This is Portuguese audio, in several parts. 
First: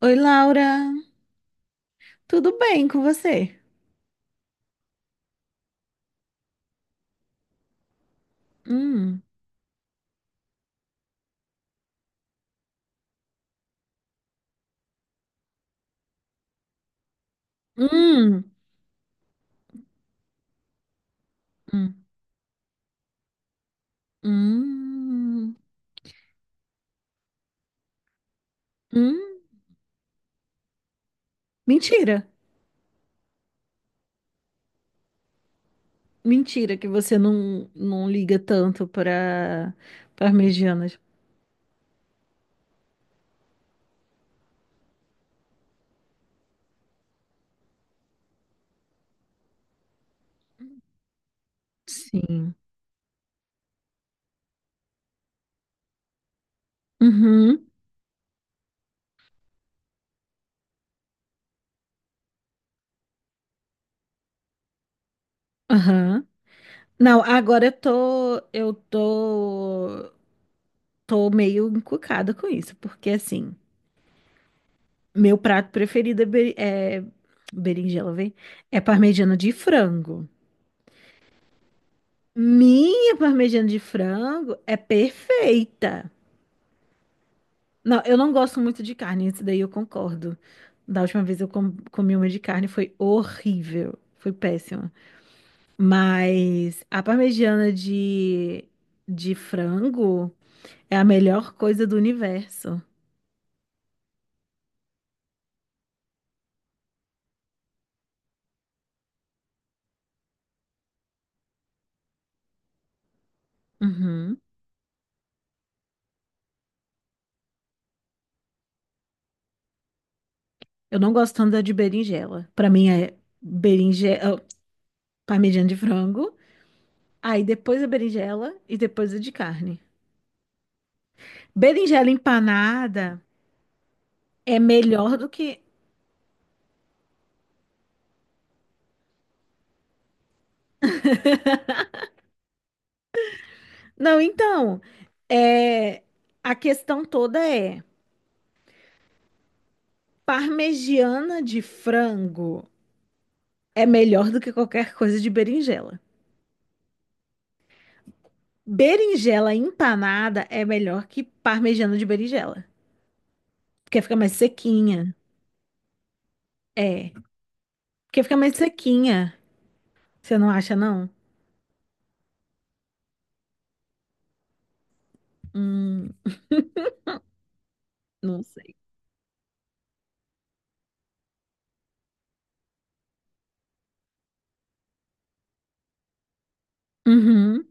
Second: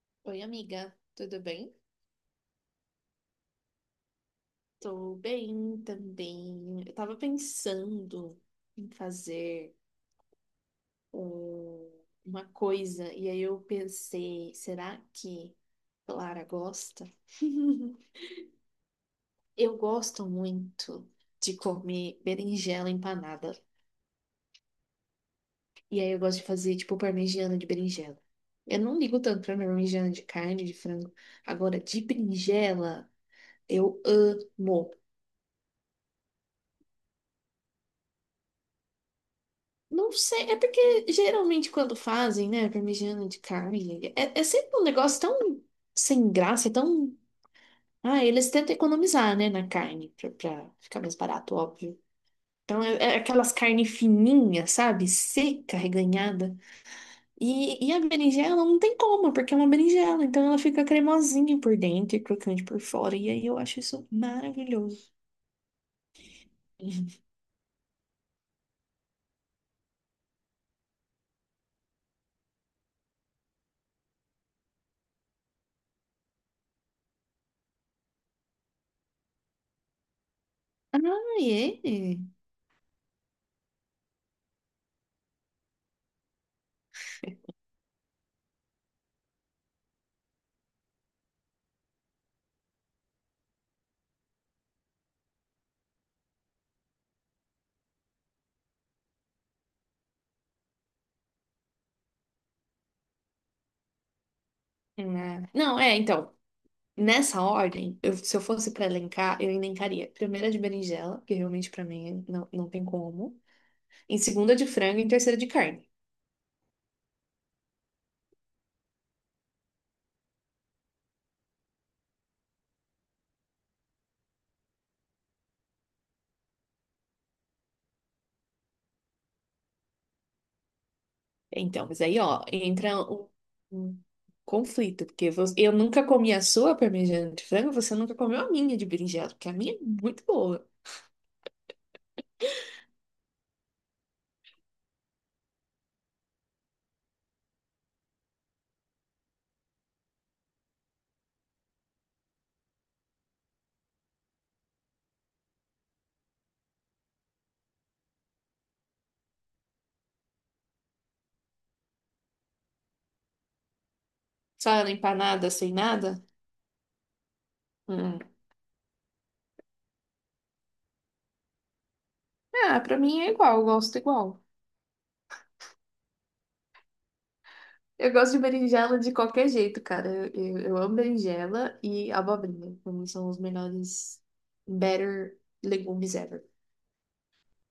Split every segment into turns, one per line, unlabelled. Oi,
Oi,
Laura.
amiga, tudo bem?
Tudo bem com você?
Tô bem também. Eu tava pensando em
Hum,
fazer um- uma coisa e aí eu pensei, será que Clara gosta?
hum,
Eu gosto muito de
hum,
comer berinjela empanada.
hum,
E aí eu gosto de fazer tipo parmegiana de berinjela. Eu não
hum.
ligo tanto pra parmegiana de carne, de frango. Agora, de
Mentira.
berinjela, eu amo.
Mentira que você não liga tanto para
Não sei, é
parmegianas.
porque geralmente quando fazem, né, parmegiana de carne, é sempre um negócio tão sem graça, tão. Ah, eles tentam economizar, né, na carne, pra ficar mais barato, óbvio.
Sim.
Então é aquelas carnes fininhas, sabe? Seca, reganhada.
Uhum,
E a berinjela não tem como, porque é uma berinjela, então ela fica cremosinha por dentro e crocante por fora. E aí eu acho isso maravilhoso.
aham. Não, agora tô meio encucada com isso, porque assim, meu prato preferido é berinjela, vem? É parmegiana de frango.
Ah, é?
Minha parmegiana de frango é perfeita. Não, eu não gosto muito de carne, isso daí eu concordo. Da última vez eu comi uma de carne, foi horrível, foi péssima. Mas a parmegiana de frango é a melhor coisa do universo.
Ah, não, é, então. Nessa ordem, se eu fosse para elencar, eu elencaria primeira de berinjela, que realmente para mim não tem como. Em
Uhum.
segunda de frango e em terceira de carne.
Eu não gosto tanto da de berinjela. Pra mim é berinjela, oh, parmegiana de frango, aí depois a berinjela e depois a de carne.
Então, mas
Berinjela
aí, ó, entra
empanada.
um, um
É
conflito,
melhor do
porque
que.
eu nunca comi a sua parmegiana de frango, você nunca comeu a minha de berinjela, porque a minha é muito boa.
Não, então, é... a questão toda é: parmegiana de frango é melhor do que qualquer coisa de berinjela. Berinjela empanada é melhor que parmegiana de berinjela. Porque fica mais
Só ela
sequinha.
empanada, sem nada.
É.
Hum.
Porque fica mais sequinha. Você não acha, não?
Ah, pra mim é igual.
Hum,
Eu gosto de
não sei.
berinjela de qualquer jeito, cara. Eu amo berinjela e abobrinha. Pra mim são os melhores, better legumes ever.
Uhum.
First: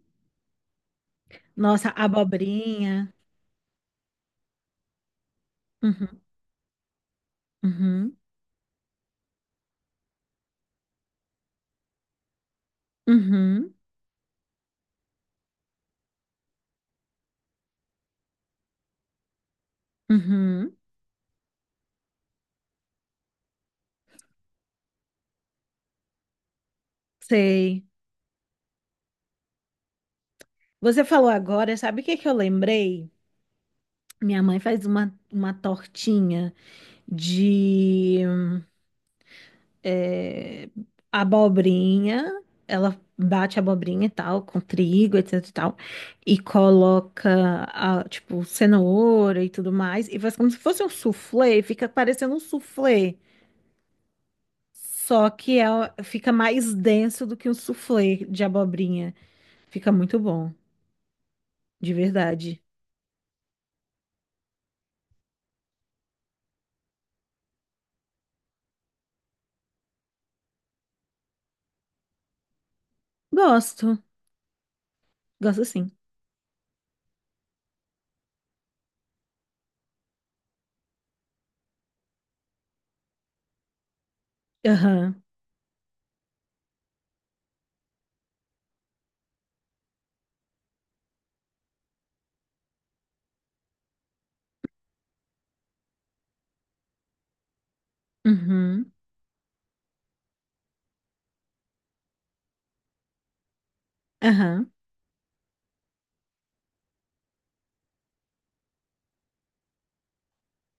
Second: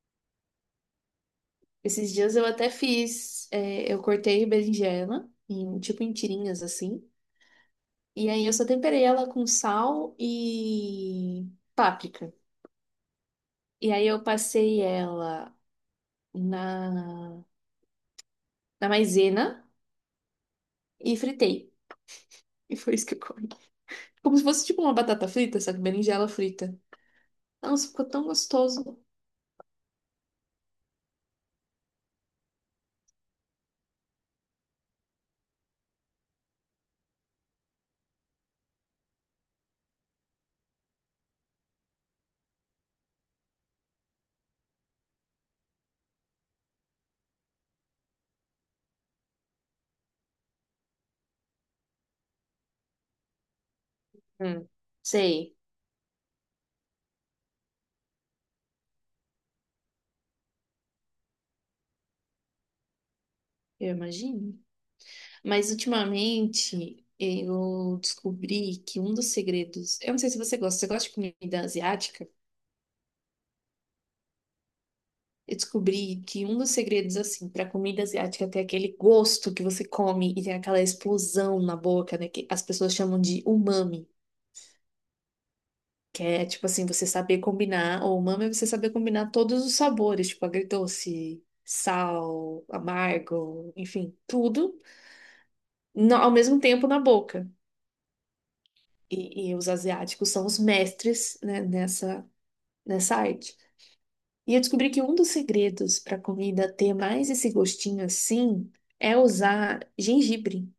Nossa,
Esses dias eu até
abobrinha.
fiz, é, eu cortei berinjela, em, tipo em
Uhum.
tirinhas assim.
Uhum.
E aí eu só temperei ela com sal e páprica.
Uhum.
E aí eu passei ela na, na maisena
Uhum.
e fritei. E foi isso que eu comi. Como se fosse tipo uma batata frita, só que berinjela frita.
Sei.
Nossa, ficou tão gostoso.
Você falou agora, sabe o que que eu lembrei? Minha mãe faz uma tortinha de eh, abobrinha. Ela bate a abobrinha e tal, com trigo, etc e tal. E coloca, tipo, cenoura e tudo mais. E faz como se fosse um soufflé. Fica parecendo um soufflé.
Hum,
Só
sei,
que fica mais denso do que um soufflé de abobrinha. Fica muito bom, de verdade.
eu imagino. Mas ultimamente eu descobri que um dos segredos, eu não sei se você gosta, você gosta de comida asiática?
Gosto,
Eu
gosto sim.
descobri que um dos segredos assim para comida asiática é ter aquele gosto que você come e tem aquela explosão na boca, né, que as pessoas chamam de umami,
Aham.
que é tipo assim, você saber combinar, ou umami é você saber combinar todos os sabores, tipo agridoce, sal, amargo, enfim, tudo ao mesmo tempo na boca.
Uhum.
E os asiáticos são os mestres, né, nessa arte. E eu
Aham.
descobri que um dos segredos para a comida ter mais esse gostinho assim é usar gengibre.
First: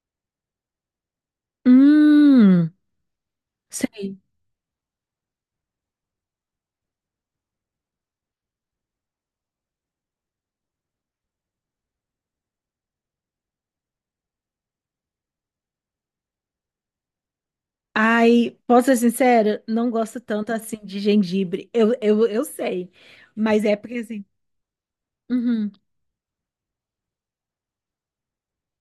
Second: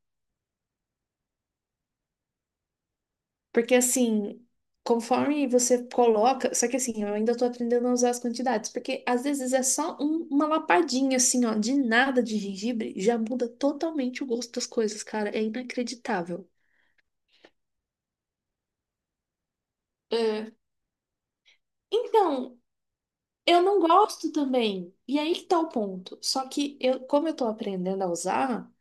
Hum,
Porque
sei.
assim, conforme você coloca. Só que assim, eu ainda tô aprendendo a usar as quantidades. Porque às vezes é só uma lapadinha assim, ó, de nada de gengibre, já muda totalmente o gosto das coisas, cara. É inacreditável.
Ai, posso ser sincera? Não gosto tanto
É.
assim de gengibre. Eu
Então.
sei.
Eu
Mas é
não
porque assim.
gosto também. E aí que tá o
Uhum.
ponto. Só que eu, como eu tô aprendendo a usar,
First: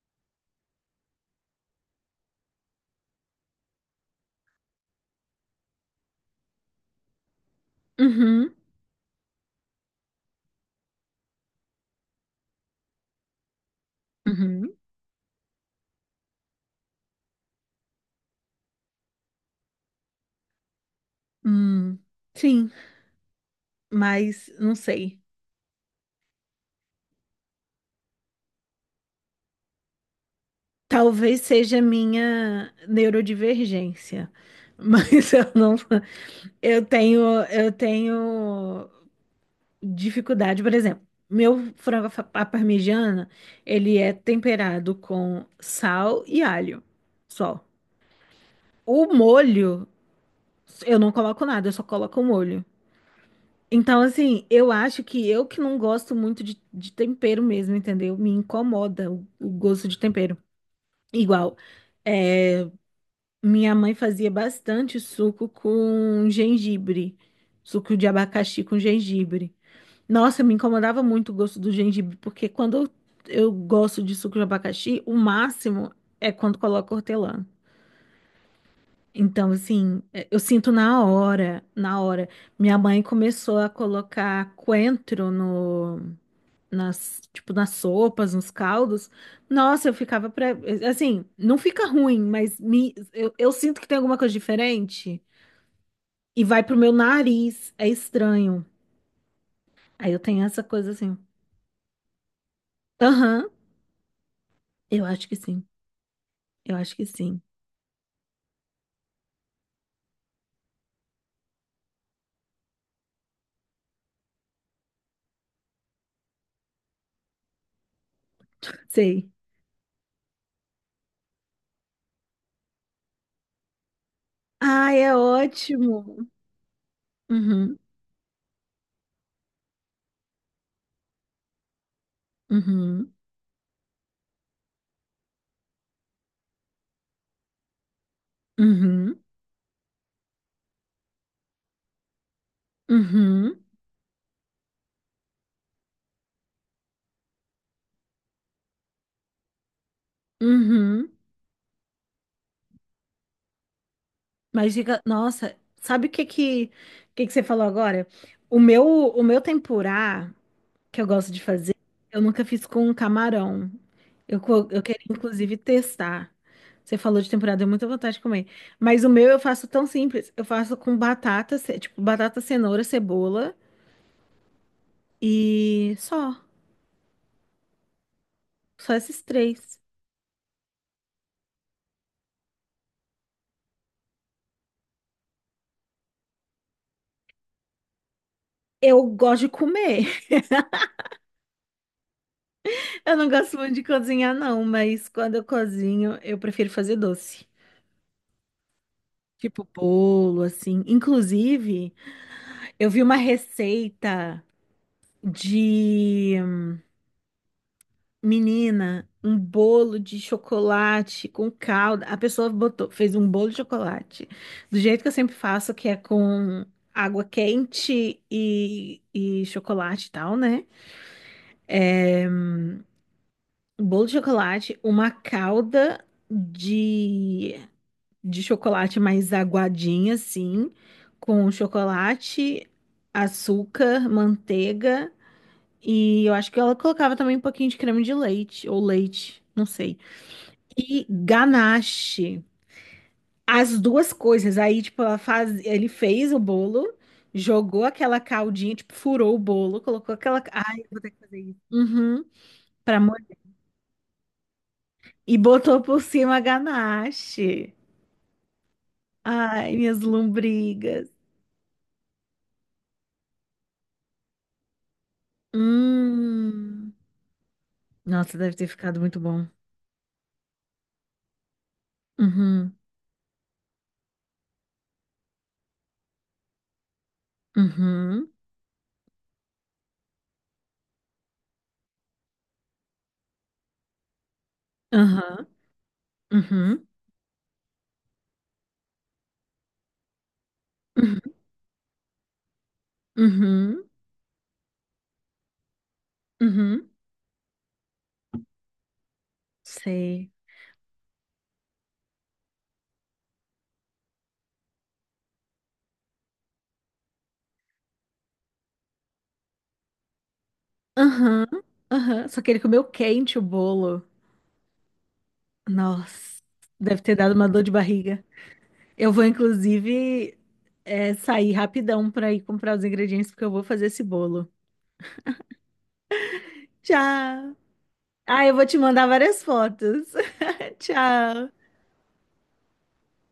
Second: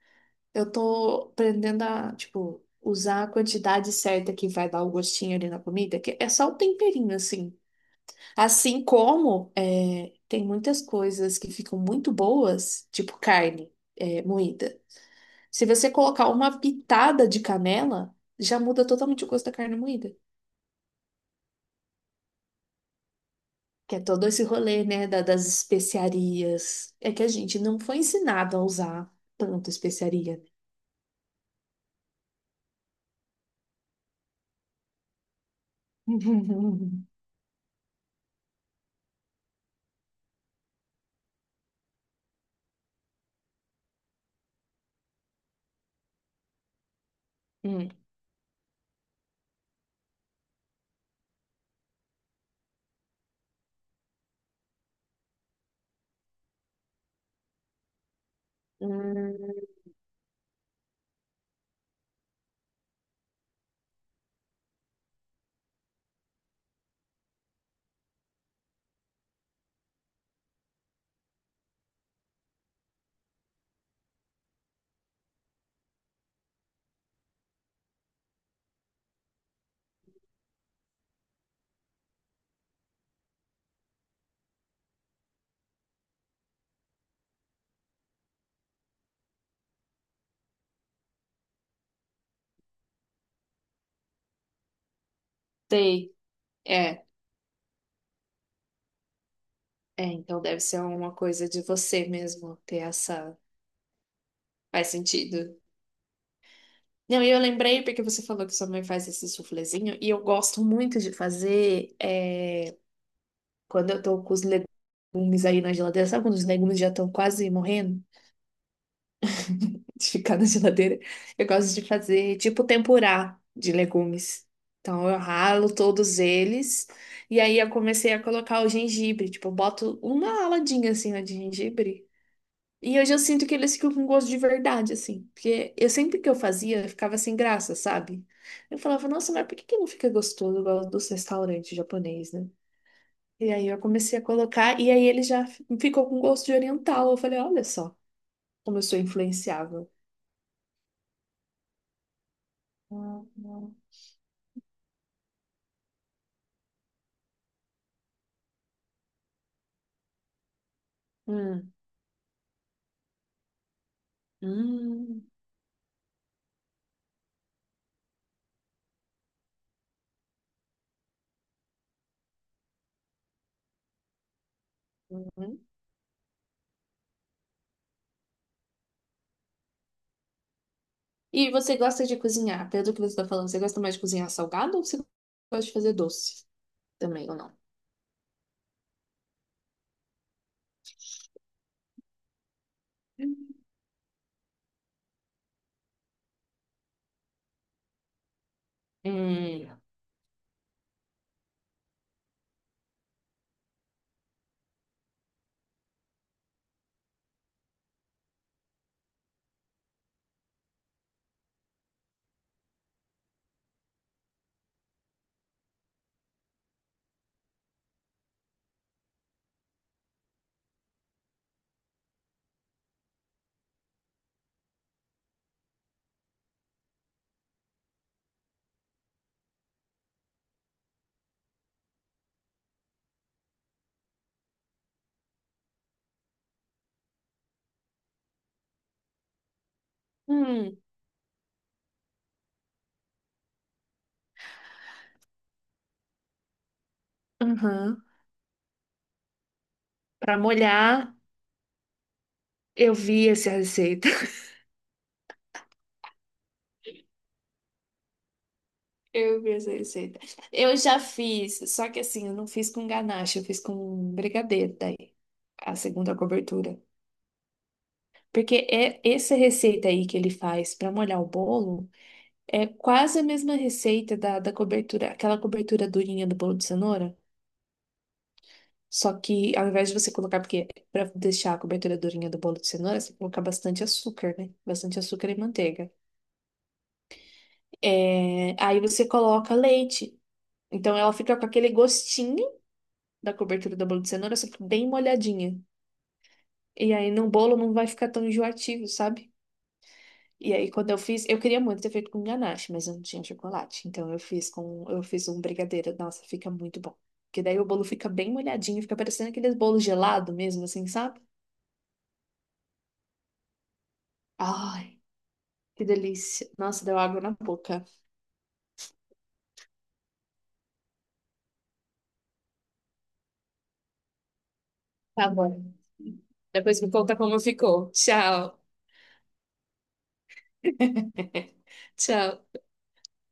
eu tô aprendendo a, tipo, usar a quantidade certa que vai dar o gostinho ali na comida, que é só o temperinho, assim.
Uhum.
Assim como é, tem muitas coisas que ficam muito boas, tipo carne é,
Uhum.
moída. Se você colocar uma pitada de canela, já muda totalmente o gosto da carne moída.
Hum. Sim,
Que é todo esse
mas não
rolê, né,
sei.
das especiarias. É que a gente não foi ensinado a usar tanto especiaria.
Talvez seja minha neurodivergência. Mas eu não. Eu tenho. Eu tenho dificuldade, por exemplo, meu frango à parmegiana, ele é temperado com sal e alho, só.
Hum,
O molho, eu não coloco nada, eu só coloco o molho. Então, assim, eu acho que eu que não gosto muito de tempero mesmo, entendeu? Me incomoda o
hum,
gosto de tempero. Igual, é, minha mãe fazia bastante suco com gengibre, suco de abacaxi com gengibre. Nossa, me incomodava muito o gosto do gengibre, porque quando eu gosto de suco de abacaxi, o máximo é quando coloca hortelã. Então, assim, eu sinto na hora, na hora. Minha mãe começou a colocar coentro no, nas, tipo, nas sopas, nos caldos. Nossa, eu ficava assim, não fica ruim, mas eu sinto que tem alguma coisa diferente
sei.
e vai pro meu
É,
nariz. É estranho.
é,
Aí eu
então
tenho
deve
essa
ser
coisa
uma
assim.
coisa de você mesmo ter essa.
Aham,
Faz
eu acho que
sentido.
sim. Eu acho que
Não, e
sim.
eu lembrei porque você falou que sua mãe faz esse suflezinho, e eu gosto muito de fazer é, quando eu tô com os legumes aí na geladeira, sabe quando os legumes já estão quase morrendo?
Sei.
de ficar na geladeira. Eu gosto de fazer tipo tempurá de legumes.
Ai,
Então
é
eu ralo todos
ótimo.
eles e aí eu
Uhum,
comecei a colocar o gengibre, tipo, eu boto uma aladinha assim ó, de gengibre. E hoje
uhum,
eu sinto que eles ficam com gosto de verdade, assim. Porque eu sempre que eu fazia, eu ficava sem graça, sabe? Eu falava,
uhum,
nossa, mas por que que não fica gostoso igual dos restaurantes japonês, né? E
uhum,
aí eu comecei a colocar, e aí ele já ficou com gosto de oriental. Eu falei, olha só como eu sou influenciável.
uhum. Mas diga, nossa, sabe o que que, você falou agora? O meu tempurá que eu gosto de
Hum.
fazer, eu nunca fiz com camarão. Eu queria,
Hum.
inclusive, testar. Você falou de tempurá, deu muita vontade de comer. Mas o meu eu faço tão simples. Eu faço com batata, tipo, batata, cenoura, cebola
Uhum.
e só. Só esses três.
E você gosta de cozinhar? Pelo que você está falando, você gosta mais de cozinhar salgado ou você gosta de fazer doce também ou não?
Eu gosto de comer. Eu não
Hum.
gosto muito de cozinhar, não, mas quando eu cozinho, eu prefiro fazer doce. Tipo bolo, assim. Inclusive, eu vi uma receita de menina, um bolo de chocolate com calda. A pessoa botou, fez um bolo de chocolate, do jeito que eu sempre faço, que é com água quente e chocolate e tal, né? Um bolo de chocolate, uma calda de de chocolate mais aguadinha, assim, com chocolate, açúcar, manteiga e eu acho que ela colocava também um pouquinho de creme de leite ou leite, não sei.
Hum.
E ganache. As duas coisas. Aí, tipo, ela faz, ele fez o bolo, jogou
Uhum.
aquela caldinha, tipo, furou o bolo, colocou
Para
aquela, ai, eu vou ter
molhar,
que fazer isso. Uhum.
eu
Pra mo-
vi essa receita.
e botou por cima a ganache.
Eu vi essa
Ai, minhas
receita. Eu já
lombrigas.
fiz, só que assim, eu não fiz com ganache, eu fiz com brigadeiro daí, a segunda cobertura.
Hum. Nossa, deve ter
Porque
ficado
é
muito
essa
bom.
receita aí que ele faz para molhar o bolo. É
Uhum,
quase a mesma receita da cobertura, aquela cobertura durinha do bolo de cenoura,
uhum,
só que ao invés de você colocar, porque para deixar a cobertura durinha do bolo de cenoura, você coloca bastante açúcar, né? Bastante açúcar e
aham,
manteiga.
uhum,
É, aí você coloca leite. Então ela
uhum,
fica com aquele gostinho da cobertura
uhum,
do bolo de cenoura, só que bem molhadinha.
uhum,
E aí no bolo não vai ficar tão enjoativo, sabe?
sei.
E aí, quando eu fiz, eu queria muito ter feito com ganache, mas eu não tinha chocolate. Então eu fiz com, eu fiz um brigadeiro. Nossa, fica muito bom. Porque daí o bolo fica bem molhadinho, fica parecendo aqueles bolos gelado mesmo, assim, sabe?
Aham, aham. Só que ele comeu quente o bolo.
Ai, que
Nossa,
delícia. Nossa, deu
deve ter
água na
dado uma dor de
boca.
barriga. Eu vou, inclusive, sair rapidão pra ir comprar os ingredientes, porque eu vou fazer esse bolo.
Tá bom. Depois me conta como
Tchau!
ficou.
Ah, eu
Tchau.
vou te mandar várias fotos. Tchau!
Tchau.